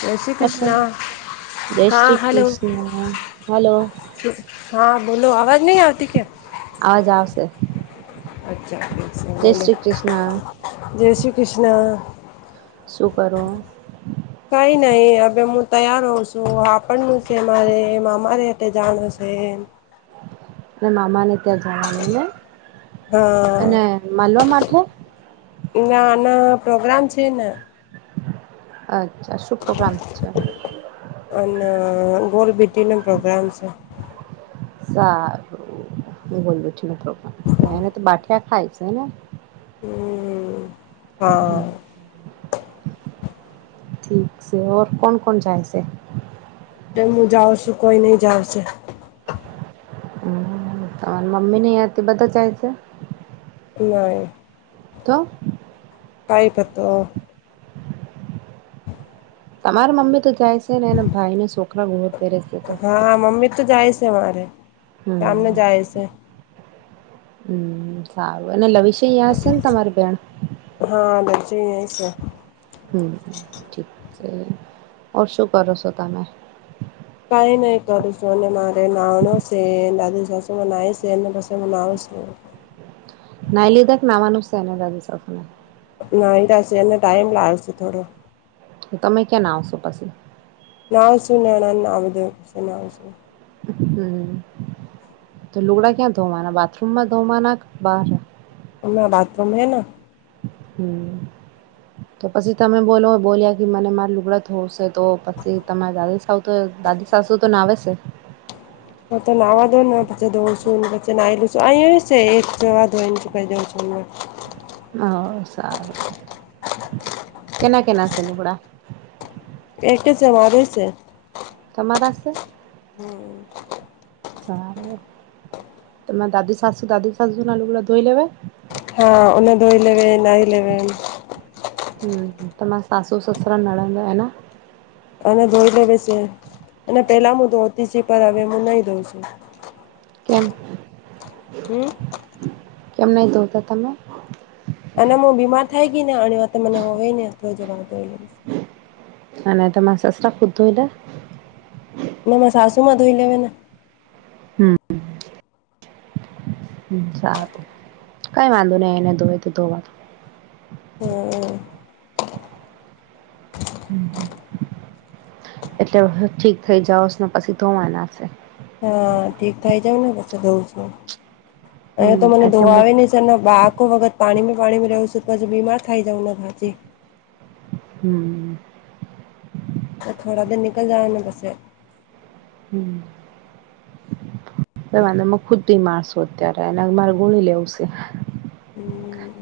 જય શ્રી હ કૃષ્ણ. જય હા શ્રી હલો કૃષ્ણ, હલો. હા બોલો અવાજ નહીં આવતી કે્યા? આવાજ આવશે. અચ્છા. છે જય બોલો શ્રી કૃષ્ણ. જય શ્રી કૃષ્ણ. શું કરો? કઈ નહી હવે હું તૈયાર હોઉં છું આપણનું છે મારે એમ અમારે હ જાણું છે એમ. અને મામાને ત્યાં જવાનું ને, અને હા માલવા માટે. ના ના પ્રોગ્રામ છે ને. અચ્છા શુ પ્રોગ્રામ છે? અને ગોલબીટી ન પ્રોગ્રામ છે. સારું હું બોલું છ મો પણ એને તો બાઠિયા ખાય છે ને. હમ હા. ઠીક છે કોણ કોણ જાય છે? એ હું જાઉં છું કોઈ નઈ જાવશે. તમારા મમ્મી નહી તે બધા જાય છે? નઇ. તો. કઈ પતો. તમારા મમ્મી તો જાય છે ને એને ભાઈને છોકરા ઘોર પહેરે છે તો. હા હા મમ્મી તો જાય છે મારે, શમને હમ જાય છે હમ સારું એ લવિશે અહં છે ને તમારી બેેણ હા દર્જ હમ ઠીક છેર શું કરો છો, તમે કઈ નહી કરું છું ને મારે નાનો છે દાદી સાસુ નાય છેને બ હું નાવે છુ. ના લીધાક નાવા નુસત એ દા ચ નાહી રહશેી એ ટાઈમ લાય્યો છે, થડો તો તમે ક્યાં ના આવશો પછી. ના સુું ના ના ના બધ ના સુું હમ તો લુગડા ક્યાં ધોવાના બાથરૂમમાં ધોવાના બાર અણા બાથરૂમ હૈ હમ્મ તો પછી તમે બોલો બોલ્યા કે મને મારે લુગડત હોશે તો પછી તમા દ તો દાદી સાસુ તો ના આવે છે. હ તો નાવા દોન દોસ પ નાઈલસ છે એક જ ધ પ દ હ સારું કેના કેના છે લુકડા એક છે વા છે. તમારા છે સારું તમામેરે દાદી શશુ દાદીી શાશુ આલુગુ ધોઈ લેવે હ અને દ ઇલેવન આ ઇલેવન હમ તમામ સાસુ સસુરા નળંદ એે અને ધોઈ લે બે છે અને પેલા હું ધોતી છી પણ હવે હું નહી ધોઉં છુ. કેમ હમ્મ કેમ નહી તોોતા તમે અને હું બીમાર થાય ગઈ ને અને વા મને હોવેય ને થડો જો વાતો. અને તો માસ ખુ તોું એટલે નમ સાસુ મધુંઈ લવે. હમ્મ હ સારું કઈ વાંધો નઈ એને ધોવે તો ધોવાનુ હમ્મ હમ હમ એટલે હ ઠીક થઇ જાાવસ ને પછી ધોવા નાશે. હા ઠીક થઈ જાવ ને પછ ધોઉં છું અ હમ તો મને એટલે ધોવા મુ આવે ને સર બા આકો વખત પાણીમાં પાણીમાં રહેું છું તો પછી બીમાર થાય જાઉંને ઘાથી. હમ થોડા દર નિકલ જ ને બસસે હમ તે વા ખુદ મારશો અત્યારે એના મારે ગુણી લેવશે હમ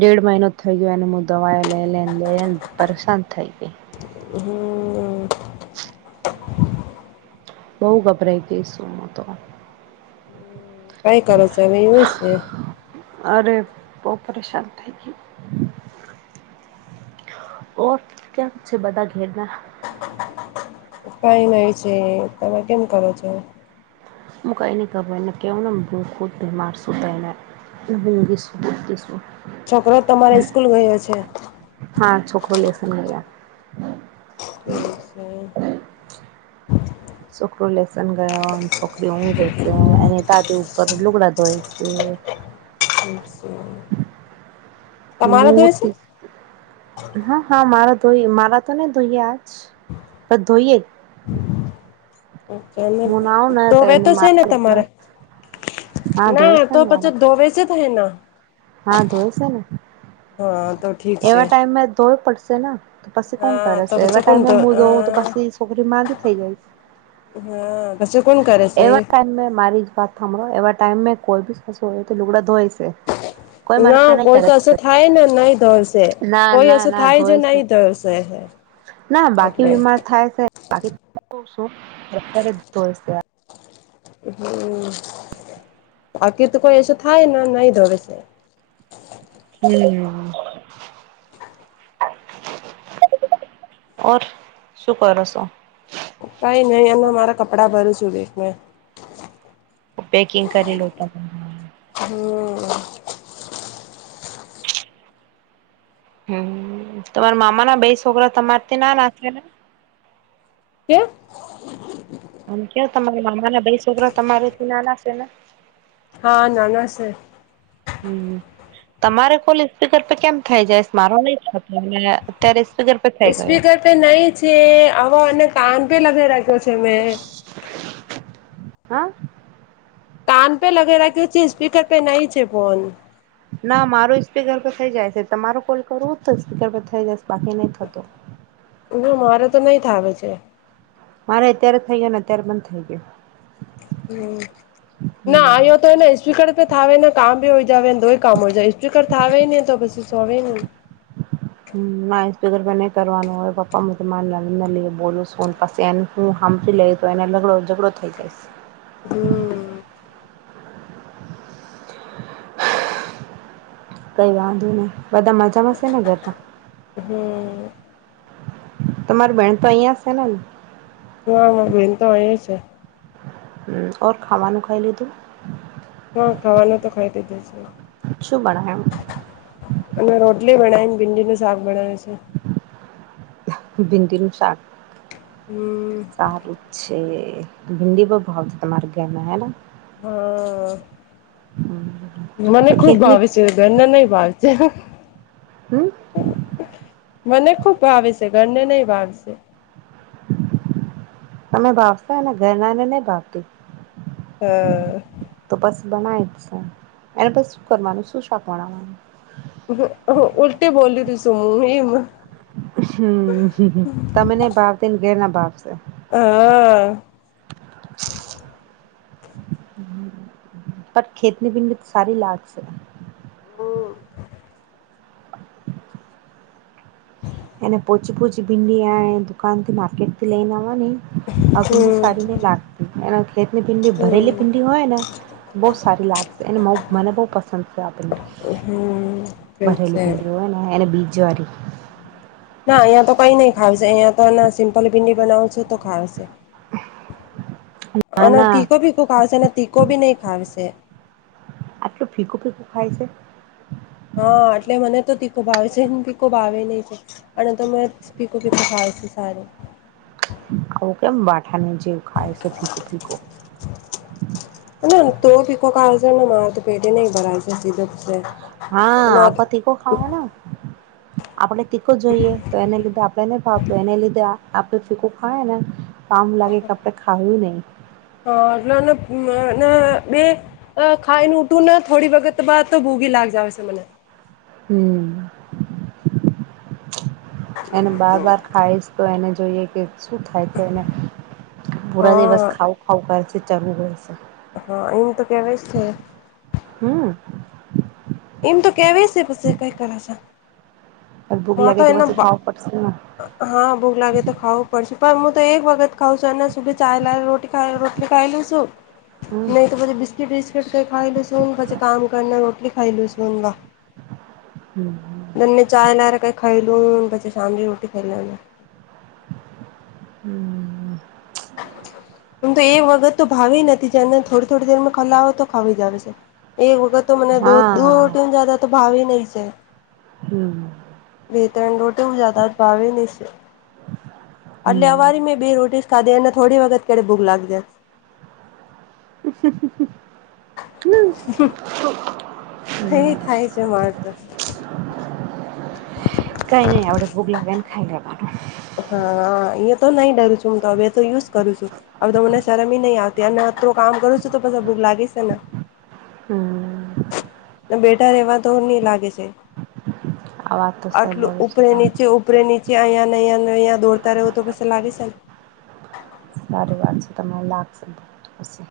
દેડ મહિનો. થઈ ગયો અને હું દવાયો લઈ લઈને લઈ લને પરેશાન થઈ ગઈ. હમ [inaudible] બઉ ગભરાઈ ગઈશું હું તો ટાય કરો ચાલ એ છે. અરે બહ પરેશાન થઈ. ગઈ ઓ ક્યા બધા ઘેરના [unintelligible] કઈ નય છે તમે કેમ કરો છો. મ ક એને કબને કેવનાને ભૂઃખદ બમાર સુતને દીસું દીસું. છોકરો તમારે સ્કૂલ ગયો છે. હા છોકરો લેસન ન હમ. છોકરો લેસન ગયો છોકરી હું રેશે એને તા પર લુગડા ધોય છે. [inaudible] તમારા ધોય છે મૂર્તિ. હા હા મારા ધોઈ મારા તો નને ધોઈએ આજ બ ધોઈએ જ. અચ્છા હું નાવ ને તોવે તો એને છે ને તમારે હા ધોઈ ના છે તો ને મારા પછાસ ધોવેસે જ હૈ ના હા ધોય છે ને તો ઠીક છે એવા ટાઈમમાં ધોવ પડશે ને તો પછી કોણ હા કરે તો છે પછી એવા કોણ ટાઈમે ધો હું જોઉં તો હા પછી છોકરી માં જ થઇ જાય. હા પછી કોણ કરે છે એવા ટાઈમ મારી જ વાત થંભરો એવા ટાઈમમે કોઈ બી સાસો હોય તો લુગડા ધોઈ છે. કોઈ ના મના નહી કોઈ કરે તો અ છે થાય ને નઈ ધરશે ના કોઈ ના એશે ના થાય છે ધોય નહી થયશે. ના બાકી બીમાર થાય [unintelligible] અત્યારે જો. હમ બાકી તો કોઈ એસો થાય ને નઈ ધવે છે. હમ. ઓર શું કરોસો? કઈ નહી એ મારા કપડા ભરું છું બે મેં પેકિંગ કરીલું ત હમ. હમ તમારા મામા ના બેઈ છોકરા તમારથી ના નાખે ને હે. આમ કેવ તમારા મામા ના ભાઈ છોકરા તમારે થી ના ના છે ને? હા નાન શે. હમ. તમારે કોલ સ્પીકર પ કેમ થઈ જાય મારો નહીતો અને અત્યારે સ્પીકર પર થઈ ગયો સ્પીકર તો નઈ છે હો અને કાન પે લગાવ રાખ્યો છે મેં હા. કાન પે લગેરા છે, સ્પીકર પે નહીં છે, ફોન. ના મારો સ્પીકર પર થઈ જાય છે, તમારો કોલ કરવું તો સ્પીકર પર થઈ જાય બાકી નહી થતો. ના મારે તો નહી થાવ છે. મારે અત્યારે થઈ ગયો ને અત્યારે પણ થઈ ગયો. હું ના હમ આવ્યો તો એને સ્પીકર થાવે ને કામ ભી હોય જાવ ને તોય કામ હોય જ સ્પીકર થાવ ને તો પછી સોવે ને હ ના એ સ્પીર પર નહીં કરવાનું હોય પપ્પા તો [unintelligible] લઈ બોલું ફોન પછી એ હું સાફી લઈ તો એને લગડો ઝઘડો થઇ જઈશ. હમ. કઈ વાંધો નહીં બધા મજા માંશે ને ઘરમાં. હમ. તમારી બહેન તો અહિયાં છે, ને ને. હ બેન તો અહીંયા છે. ખાવાનું ખાઈ લીધું?? હા ખાવાનું તો ખાઈ લીધું છે. શું બનાવ્યું. અને રોટલી બનાવીને ભીંડીનું શાક બનાવ્યું છે. ભીડીનું શાક હમ. સારૂં છે, ભિન્ડી બહુ ભાવતી તમારું માં હેને. હા મને તો ખુબ ખેતની ભાવે છે. તે ઘરને નહી ભાવ જેનું હમ્મ. મને ખુબ ભાવે છે ઘરને નહી ભાવશે. તમે ભાવશને ઘરનાને નઈ ભાવતું. હા. તો બસ બનાય જ છે એને પશું કરવાનું શું શાક‌મા નાખવાન. ઓહો ઓહો ઉલટી બોલી તું સુું એ [unintelligible] હમ્મ હામ હું તમે ને ભાવતીન કેર ના ભાવશે. આ આ. [inaudible] પર ખેતની ભીંડી તો સારી લાાગશે. હમ્મ. એ ને પોચી પોચી ભિંડી આયે દુકાનથી માાર્કેેટથી લઈને આવવાની આ ભિડી હમ સારી નઈ લાગતી એના ખેતની ભિડી ભરેલી હમ ભિડી હોય ને બહુ સારી લાગશે અને મા મને પસંદ છે આપડી હમ ઠીક ભરેલી છે ભીંડી હોય ને એને બીજ જ્વારી ના અહિયા તો કઈ નઈ ખાવશે અહિયા તો ના સિમ્પલ ભીંડી બનાવ છું તો ખાવશે. ના અને ના તીખો ભીકો ખાવશે અને તીખો ભી નહી ખાવશે. આટલું ફીકું ફીકું ખાઈ છે. હા એટલે મને તો તીખો ભાવે છે ને તીખો ભાવે નહી છે. અને તમે ફીકુ ફેકુ ભાવે છે સારૂં. આવો કેમ બાઠાને જેમ ખાય છે ફીકું ફીંકુ. ના તો ફીકો કઈ છે ને મારા તો પેટે ન ભરાય છે સીધો છે હા આપ તીખો ખાવાના આપડે તીકો જોઈએ તો એને લીધે આપણે નહી ફાવતું એને લીધે આપડ ફીકું ખાવાના કામ લાગે કે આપણે ખાવું નહીં. હા નો નો [unintelligible] બે અ ખાઈને ઉટું ના થોડી વખત બાદ તો ભોગી લાગ જાવે છે મને. હમ્મ એને બાર બાર ખાઈશ તો એને જોઈએ કે શું થાય તો એને પૂરા દિવસ હા ખાવુ [unintelligible] છે ચાલુ રહેય છે. હા એમ તો કેવાય છે. હમ્મ. એમ તો કેવા શે પછી કઈ કર સા. તો ભૂખ લાગે તો પાછી ખાવ પડશેને. હા ભૂગ લાગે તો ખાવું પડશે પણ હું તો એક વખત ખાવુ છું અને સુધી [unintelligible] રોટી કઈ રોટલી ખાઈ લેશું નહી તો પછી બી બિસ્કીટ કઈ ખાઈ લે શું પાછી કામ કરને રોટલી ખાઈ લેશું [unintelligible] હમ્મ હામ. ને ચા નર કઈ ખાઈ લું પછી શામની રોટી ખાઈ લેવાનું. હમ્મ. આમ તો એક વખત તો ભાવી નથી જેને થોડી થોડી દેરમાં ખલા હો તો ખાવી જાવે છે. એક વખત તો મને દો હા રટી જદા તો ભાવી નહી છે. હમ. બે ત્રણ રોટી હું જાદાદ ભાવે નહી છે એટલે હમ અવારી મેં બે રોટી. કદે એ ને થોડી વગત કયારે ભૂક લાગ જાય. હમ્મ હમ્મ હામ હો હૈ થાય છે માર તો. કઈ નહી આવડે ભૂગ લાગે ને ખાઈ લેવાનું. હા અ તો નહી ડરું છું હું તો હવે તો યુઝ કરું છું. હવે તો મને શરમ નઈ આવતી અને અત્રું કામ કરું છું તો પછ ભૂખ લાગી છે ને. હમ. બેઠા રહેવા તો નહી લાગે છે આ વાત તો સ આટલું બોલો છો ઉપરે તમે નીચે ઉ ઉપરે નીચે અહીંયાને અહીંયાને અહીંયા દોડતા રહો તો પછી લાગે છે ને. સાર વાત છે તમારી લાગશે પછી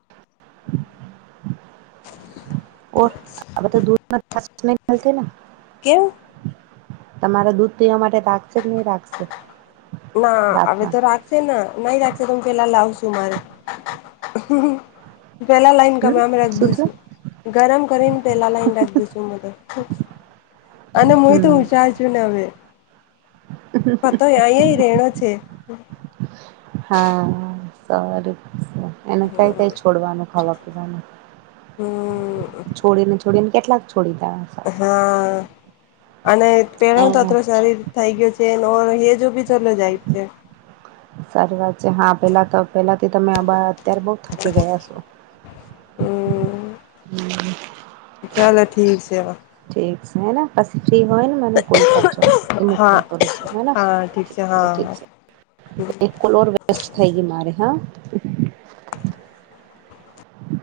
ઓ આ બધું દૂધ ના [unintelligible] કેવું તમારે દૂધ પીવા માટે રાખશે કે નહી રાખશે. ના હવે રાતના તો રાખશે ને નહી રાખશે ત પેલા લાવશું મારે. પહેલા લાઈન હમ કમરા મેં રખ શું થયું દઈશું ગરમ કરીને તેલા લઈને રાખી દઈશું તો અને હું એ તો હમ હુછાર. હવે ફતો અંહિયાય રહેણા છે. હા સારુ સા એને કાંઈ કંઈ છોડવાનું ખવા પીવાનું. હમ છોડી ને છોડીને કેટલાક છોડી દા. હા અને એ પહેલા તોત્રો શરીર. થઈ ગયું છે નો હેજો પીચર લ જાય છે. સારી વાત છે હા પેલા તો પેલાથી તમે અત્યારે બઉ થાકી ગયા છો. હમ હમ. ચાલો ઠીક છે વા. ઠીક છે હેને પછી ફ્રી હોય ને મને કોલ કરજો કે હું હા કોલ કરું છું હે ને હા ઠીક છે હા એક કોલ ઓર વેસ્ટ થઈ ગઈ મારે હા.